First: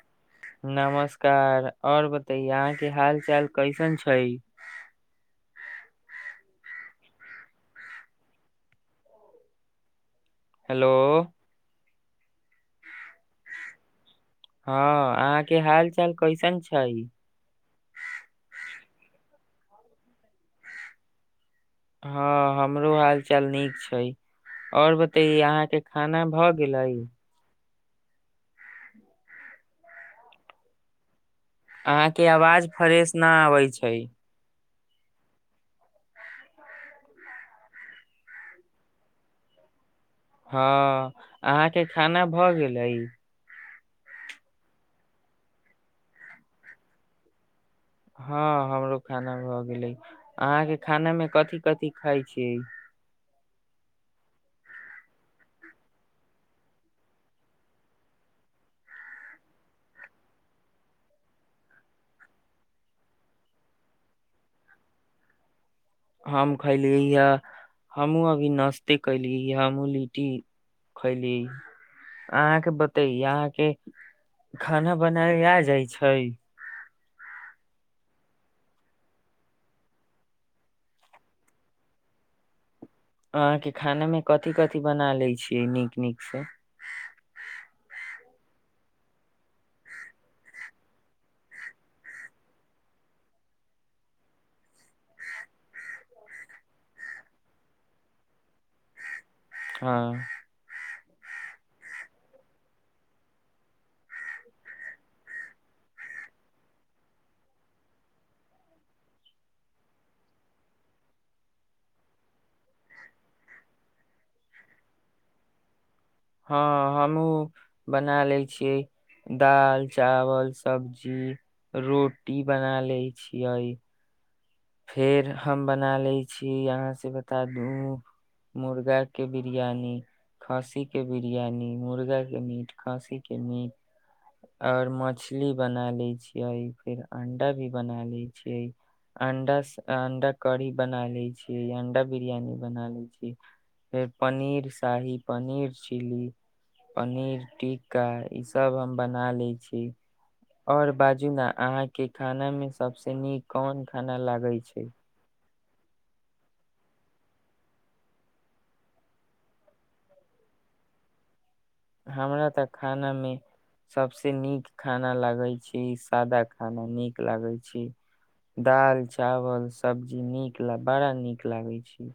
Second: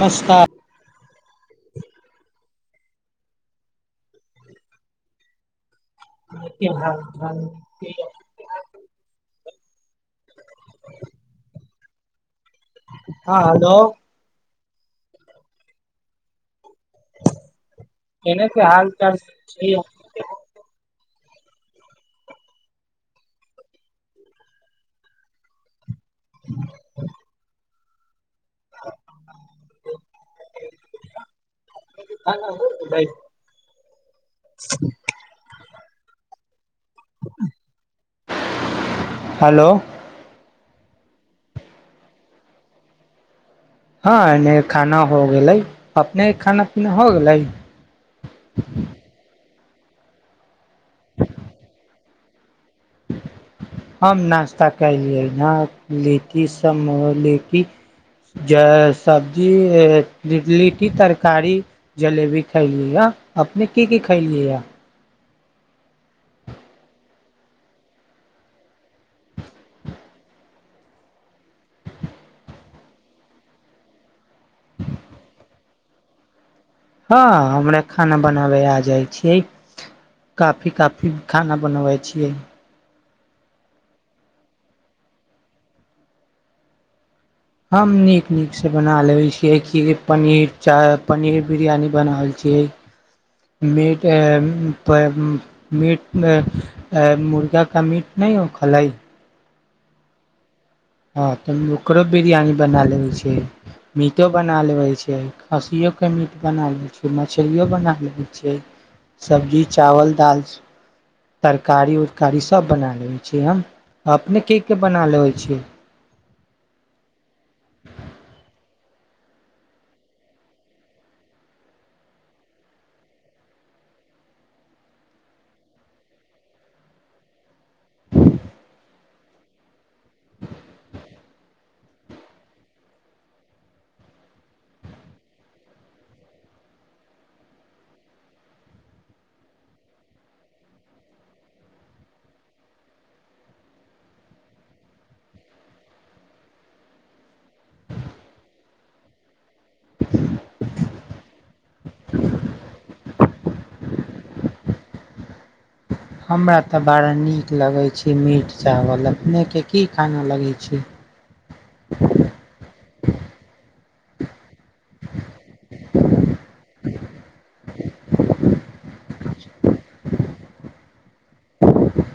नमस्कार नमस्कार आऔर बताय आज हाल चाल कैसन छै भ भ हेलो हँ हेलो हँ अहाँके हाल चाल कैसन छै केना कि हाल बस हँ हमरो हाल चाल नीक छै आओर बतै अहाँके खाना भऽ गेलै [inaudible] अहाँके खाना हो आवाज गेलै? फ्रेश न आबै छै हेलो हँ अहाँके खाना भऽ गेलै हँ एने खाना हो गेलै अपने खाना पीना हो गेलै हँ हमरो खाना भ गेल गेल अहाँ के खाना मे कथि कथि खाय छीय हम नाश्ता खयलियै ने लिट्टी समो लिटटी ज सब्जी लिट्टी तरकारी जलेबी खयलियै ह अपने की की खयलियै हा हम खैलिय य हमहूँ अभी नाश्ते कयलिय य हमहूँ लिट्टी खैलिय अहाँके बते अहाँके खाना बनायल आ जाइ छै हँ हमरा खाना बनाबै आ जाइ छियै काफी काफी खाना बनबै छियै अहाँके खानामे कथि कथि बना लैत छियै नीक नीकसँ हम नीक नीकसँ बना लेै छियै क पनीर च पनीर बिरयानी बना रहल छियै मट म मुर्गा का मीट नहि हो खलै हँ हँ तऽ ओकरो बिरयानी बना लेबै छिय मीटो बना लेबै छै खस्सियओके मीट बना लेैत छैिय मछलियो बना लेबैत छियै सब्जी चावल दालि तरकारी उरकारी सभ बना लेबैत छियै हम अपने के के बना लेबै छियै हँ हमहु बना लै छियै दाल चावल सब्जी रोटी बना लए छियै फेर हम बना लैत छीय यहाँसँ बता दू मुर्गाके बिरियानी खस्सीके बिरियानी मुर्गाके मीट खस्सीके मीट आओर मछली बना लैत छियै फेर अण्डा भी बना लैत छियै अंडा अंडा कढ़ी बना लै छीै अण्डा बिरयानी बना लै छी फेर पनीर शाही पनीर चिली पनीर टिका ई सब हम बना लै छी आओर बाजू ने अहाँके खानामे सबसँ नीक कोन खाना लागै छै हमरा तऽ बड़ा नीक लगै छै मीट चावल अपनेके की खाना लगैत छै हम हमरा तक खानामे सभसँ नीक खाना लागैत छै सादा खाना नीक लागैत छै दालि चावल सब्जी नीक बड़ा नीक लागैत छै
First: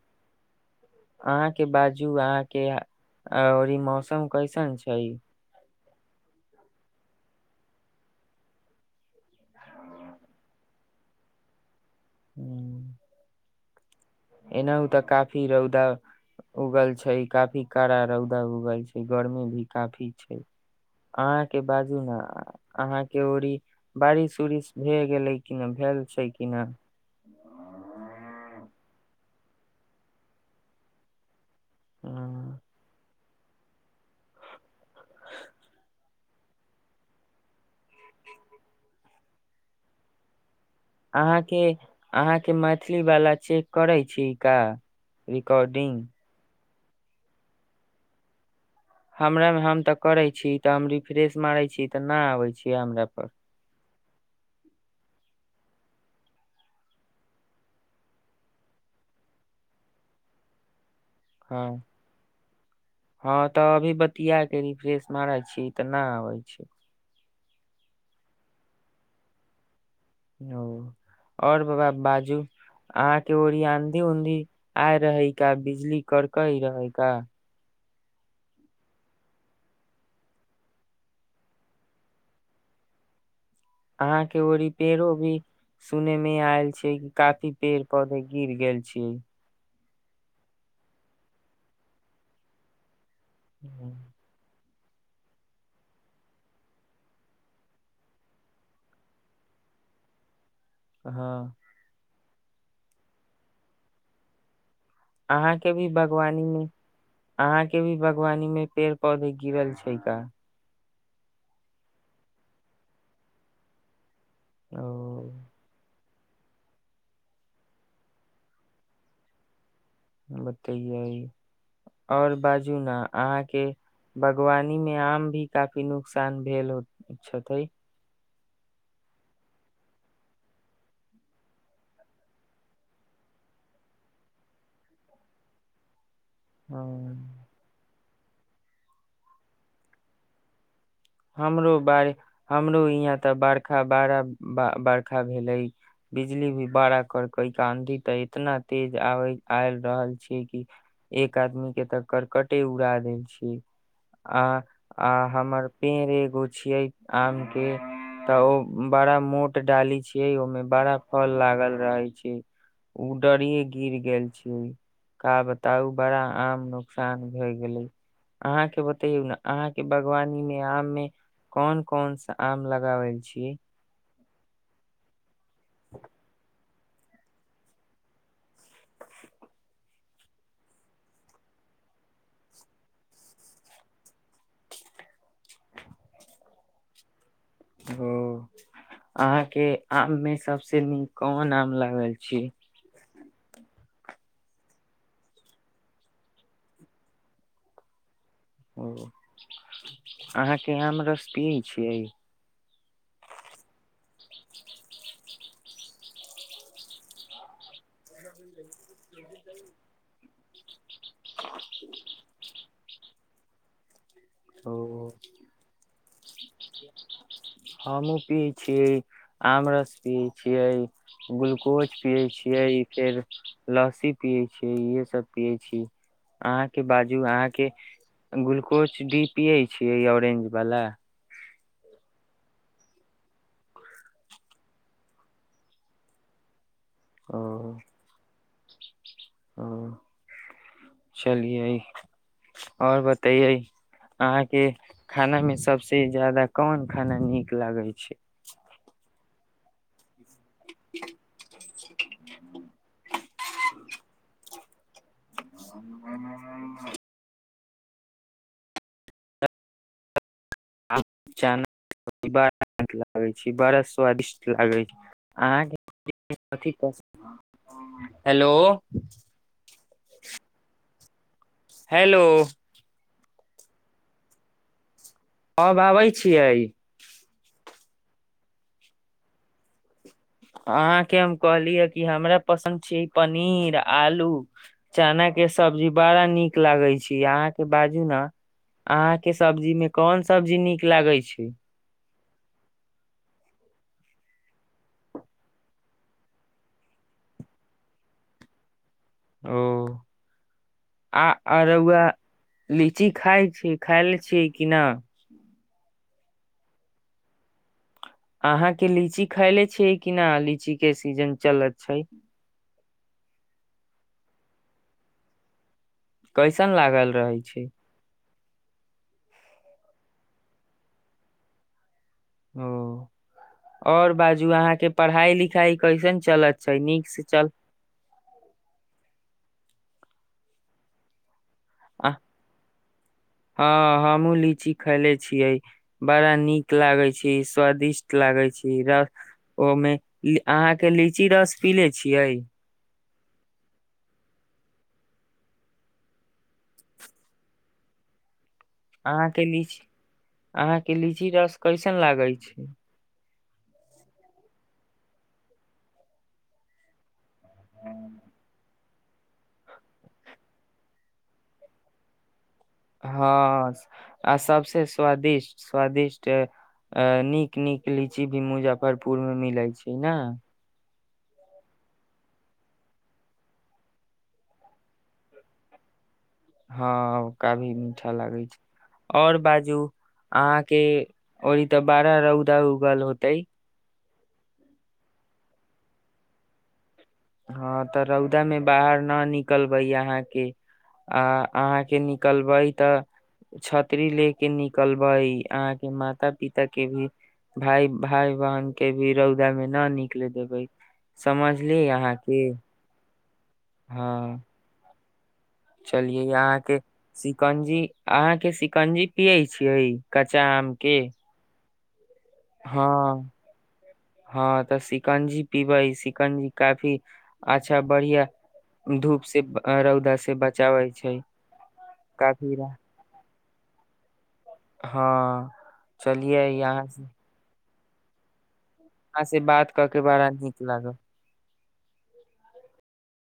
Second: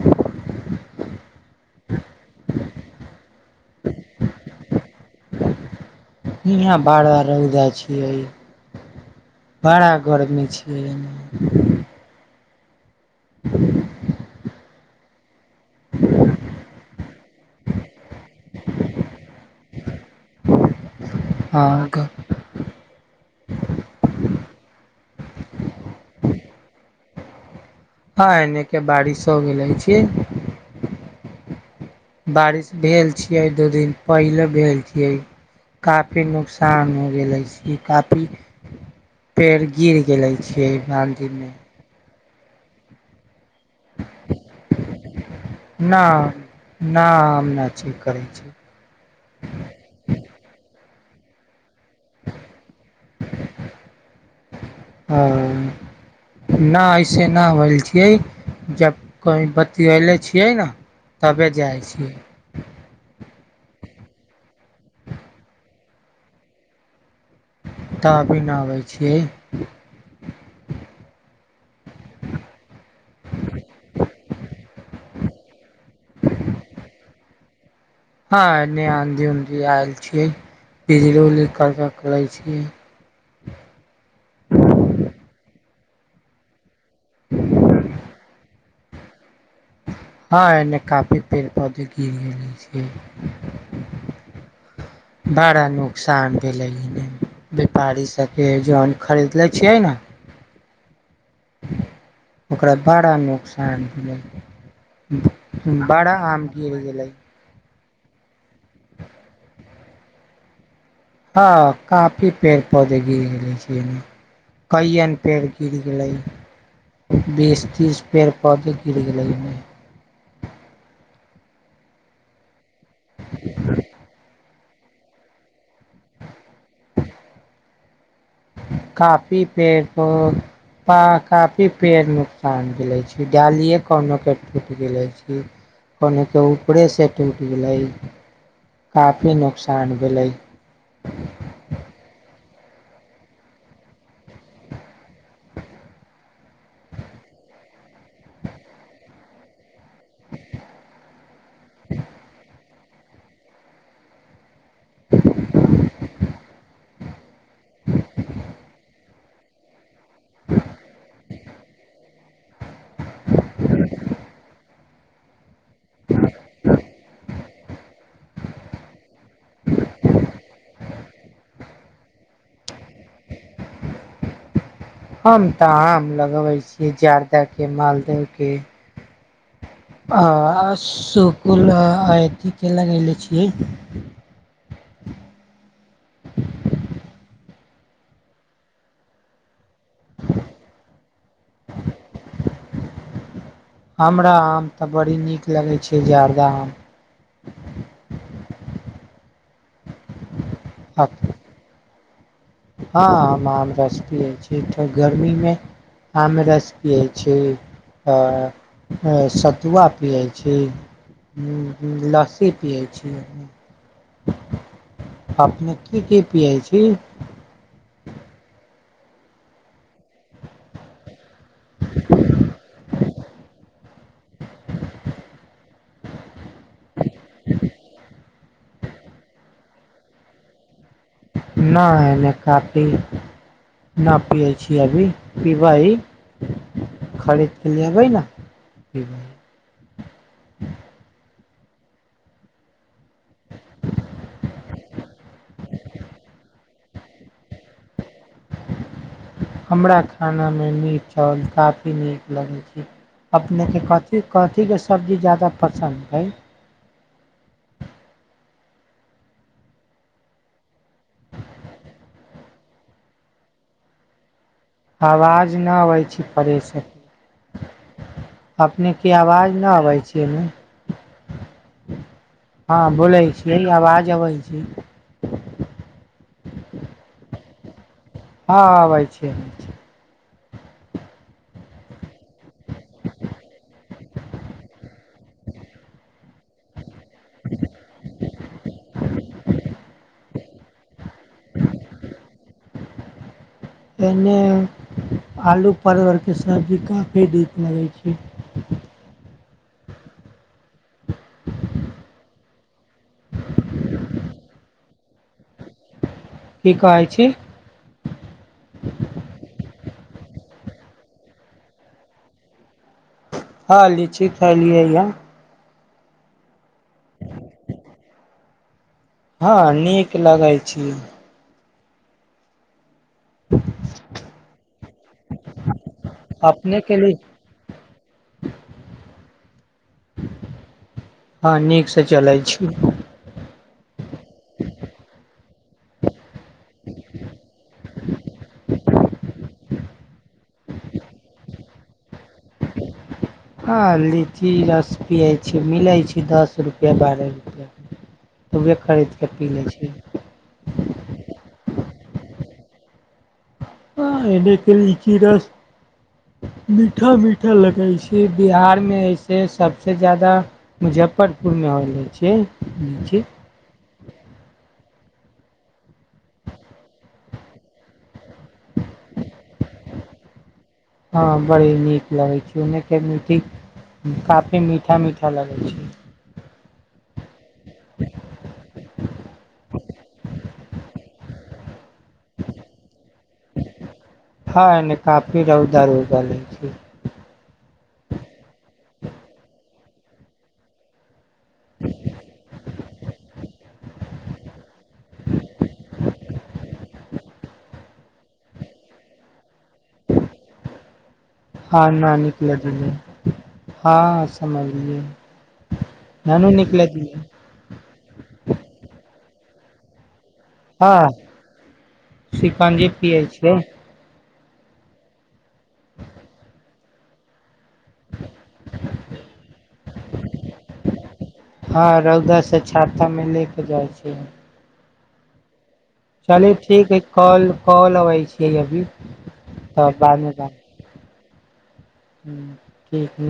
अहाँके बाजू अहाँके ओ ई मौसम कैसन छै यहाँ बाड़ा रौदा छियै बड़ा गरमी छियै हू [unintelligible] एनाहहु तऽ काफी रौदा उगल छै काफी कड़ा रौदा उगल छै गर्मी भी काफी छै अहाँके बाजू हँ ने अहाँके ओरी बारिश उरिश भए गेलै किना भेल छै किना हँ एने के बारिश हो गेलै छी बारिश भेल छीिये दू दिन पहिले भेल छीिये काफी नुकसान हो गेले छी काफी पेड़ गिर गेले छै श नदीमे अहाँके मैथिलीवलाा छियै करै छी का रिकॉर्डिंग न न हम नहि छी करै छी हमरामे हम तऽ करै छी तऽ हम रिफ्रेश मारै छी तऽ नहि आबै छीियै हमरा पर ओ नहि ऐसे नहि होल छियै जब कही बतले छियै ने तबे हँ जाइ छियै हँ तऽ अभी बतिया के रिफ्रेश मारै छी तऽ नहि आबै छै तबी न आबै छियै ओ आओर बाबा बाजू अहाँके ओरी आँधी उधी आ रहै का बिजली कड़कई रहै का हँ एने आँधी उऊधी आयल छियै बिजल उली कर करै छियै अहाँके ओ री पेड़ो भी सुने मे आयल छी काती पेर पदे गिर गेल छियै हँ एने काफी पेड़ पौधे घिर छै ह बड़ा नुकसान भेलै व्यापारी सभके जन खरीद लै छियै ने हँ ओकरा बड़ा नुोकसान अहाँ के भेलै भी बड़ा बागवानी आम मे की हो गेलै अहाँ के भी बागवानी मे पेड़ पौधे गिरल छै का हँ काफी पेड़ पौधे घि गेले छियमे ओ कन पेड़ गीर गेलै बस तीस पेर पाद गिड़ गेलमे बतैए आओर बात आहा के बर बागवानी मे आम भी काफी नुकसान भेल छैे काफी पेड़ काफी पेड़ नुकसान के छै डालिे कोनो के टूट गेले छी कनेके ऊपरेसँ हम्म, टूटि गेलै काफी नुोकसान भेलै हमरो बारे हमरो यहाँ तऽ बर्षा बड़ा बर्खा भेलै बिजली भी बड़ा करक आँधी तऽ इतना तेज आब आय रहल छै कि एक आदमी के तऽ करर्कटे उड़ा देल छै आ आ हमर पेड़ एगो छीये आम के तऽ ओ बड़ा मोट डाली छी में बड़ा फल लाग रह छै उ डरे गिर गेल छी का बताउ बड़ा आम नुकसान भय गेले अहा के तह बवानी आम मे कोन कोन सा आम लगाबल छी हम तऽ आम लगबै छी जार्दााके मालदहके आ सुल अथे लगले छियै ओ अहाँके आम मे सबसे नीक कोन आम लागल छी हमरा आम तऽ बड़ी नीक लगै छै जादा आम ओ अहाँके आम रस पियै छियै हँ आमरस पीइ छै त गर्मीमे आमरस पी होइ छै आ सतू अपी जाइ छै छ ह लसित पियै छी त क्रिकेट पिइ छी हमू पियै छियै आम रस पियै छियै ग्लुकोज पियै छियै ई फेर लस्सी पियै छियै इहेसभ पियै छी अहाँके बाजू अहाँके ग्लुकोज डी पियै छियै ऑरेंज वला न है ने काफी न पियै छीिय अभी पीबै ह ओ खरीदके लि अबै ने ठ ओ चलियै आओर बतैयै अहाँके खानामे सभसँ जादा कोन खाना नीक लागै छै हमरााक खानामे मीठ चाउल काफी नीक लगै छै अपने के कथि कथिी के सब्जी जा पररसै च बा लागै छै बड़ा स्वादिष्ट लागे छै आवाज अहाँके नहि अबै छी पै कथि पसन्द हेलो अपनेके आवाज नहि अबै छी एहिमे हेलो से आवाज अबै छी अब आबै छियै हँब छै अहाँ के हम कहलिय ह कि हमरा पसन्द छी पनीर आलू चना के सब्जी बड़ा नीक लागे छै बाज ने अह सब्जी मेन सब्जी नीक लागे छै छै एहिमे आलू परवरके सबजी काफी नीक लगै छै ओ आ अरुआ लीची खााय छै खााय ले छियै कि नहि की कहै छै अहाँके लीची खायले छीिय किना लीची के सीजन चलत छै हँ लीची खलियै या कैसन लागल रहै छै हँ नीक लगाए छी ओ आओर बाजू अहाँके पढ़ाई लिखाई कैसन चलत छै अपने के नीक लि से चल ह हँ नीकसँ आ- चलै छी हँ हँ एो लीची खायले छीियै बड़ा नीक लागै छै स्वादिष्ट लागै छी रस ओहिमे अहाँके लीची रस पी ले छियै हँ लीची रस पियै छीियै मिलै छै दस रुपैआ बारह रुपैआ अहाँके लीची अहाँके लीची रस कैसे कन लागल छै ने लीची रस मीठा मीठा लगै छै बिहार मे ऐसे सबसे जादा मुजफ्फरपुर मे होे छै लीची हँ आ सबसे स्वादिष्ट स्वादिष्ट नीक नीक लीची भी मुजफ्फरपुर मे मिलै छै ने हँ बड़ी नीक लगैत छै ओन्नेके मिठी काफी मीठा मीठा लगै छै हँ का भी मीठा लागै छै आओर बाजू अहाँके और ई तऽ बारह रौदा उगल होतेै हँ काफी रौदार हो गेल लै हँ तऽ रौदा मे बाहर न निकलबै अहाँके आ आहा के निकलबे त छतरी ले के निकलब बइ अहाँके माता पिता के भी भाय भाय बहिन के भी रौदा मे ना निकले देबै समझलिय अहाँके ह हँ समझलियै चलिय नानू अहाँ के निकले दिले शिकंजी अहाँ के शिकंजी पियै छै छियइ कच्चामके पानी पियै छियै हँ तऽ शिकंजी पीबै सिकंजी काफी अच्छा बढ़िआँ धूप से रौदा से बचाबै छै हँ रौदा काफी से छाता मे ले जाइ छै हँ चलियै चली ठीक है कॉल कॉल अबैत छियैब अह से बात कऽ के बड़ा नीक लागल ह ठ ह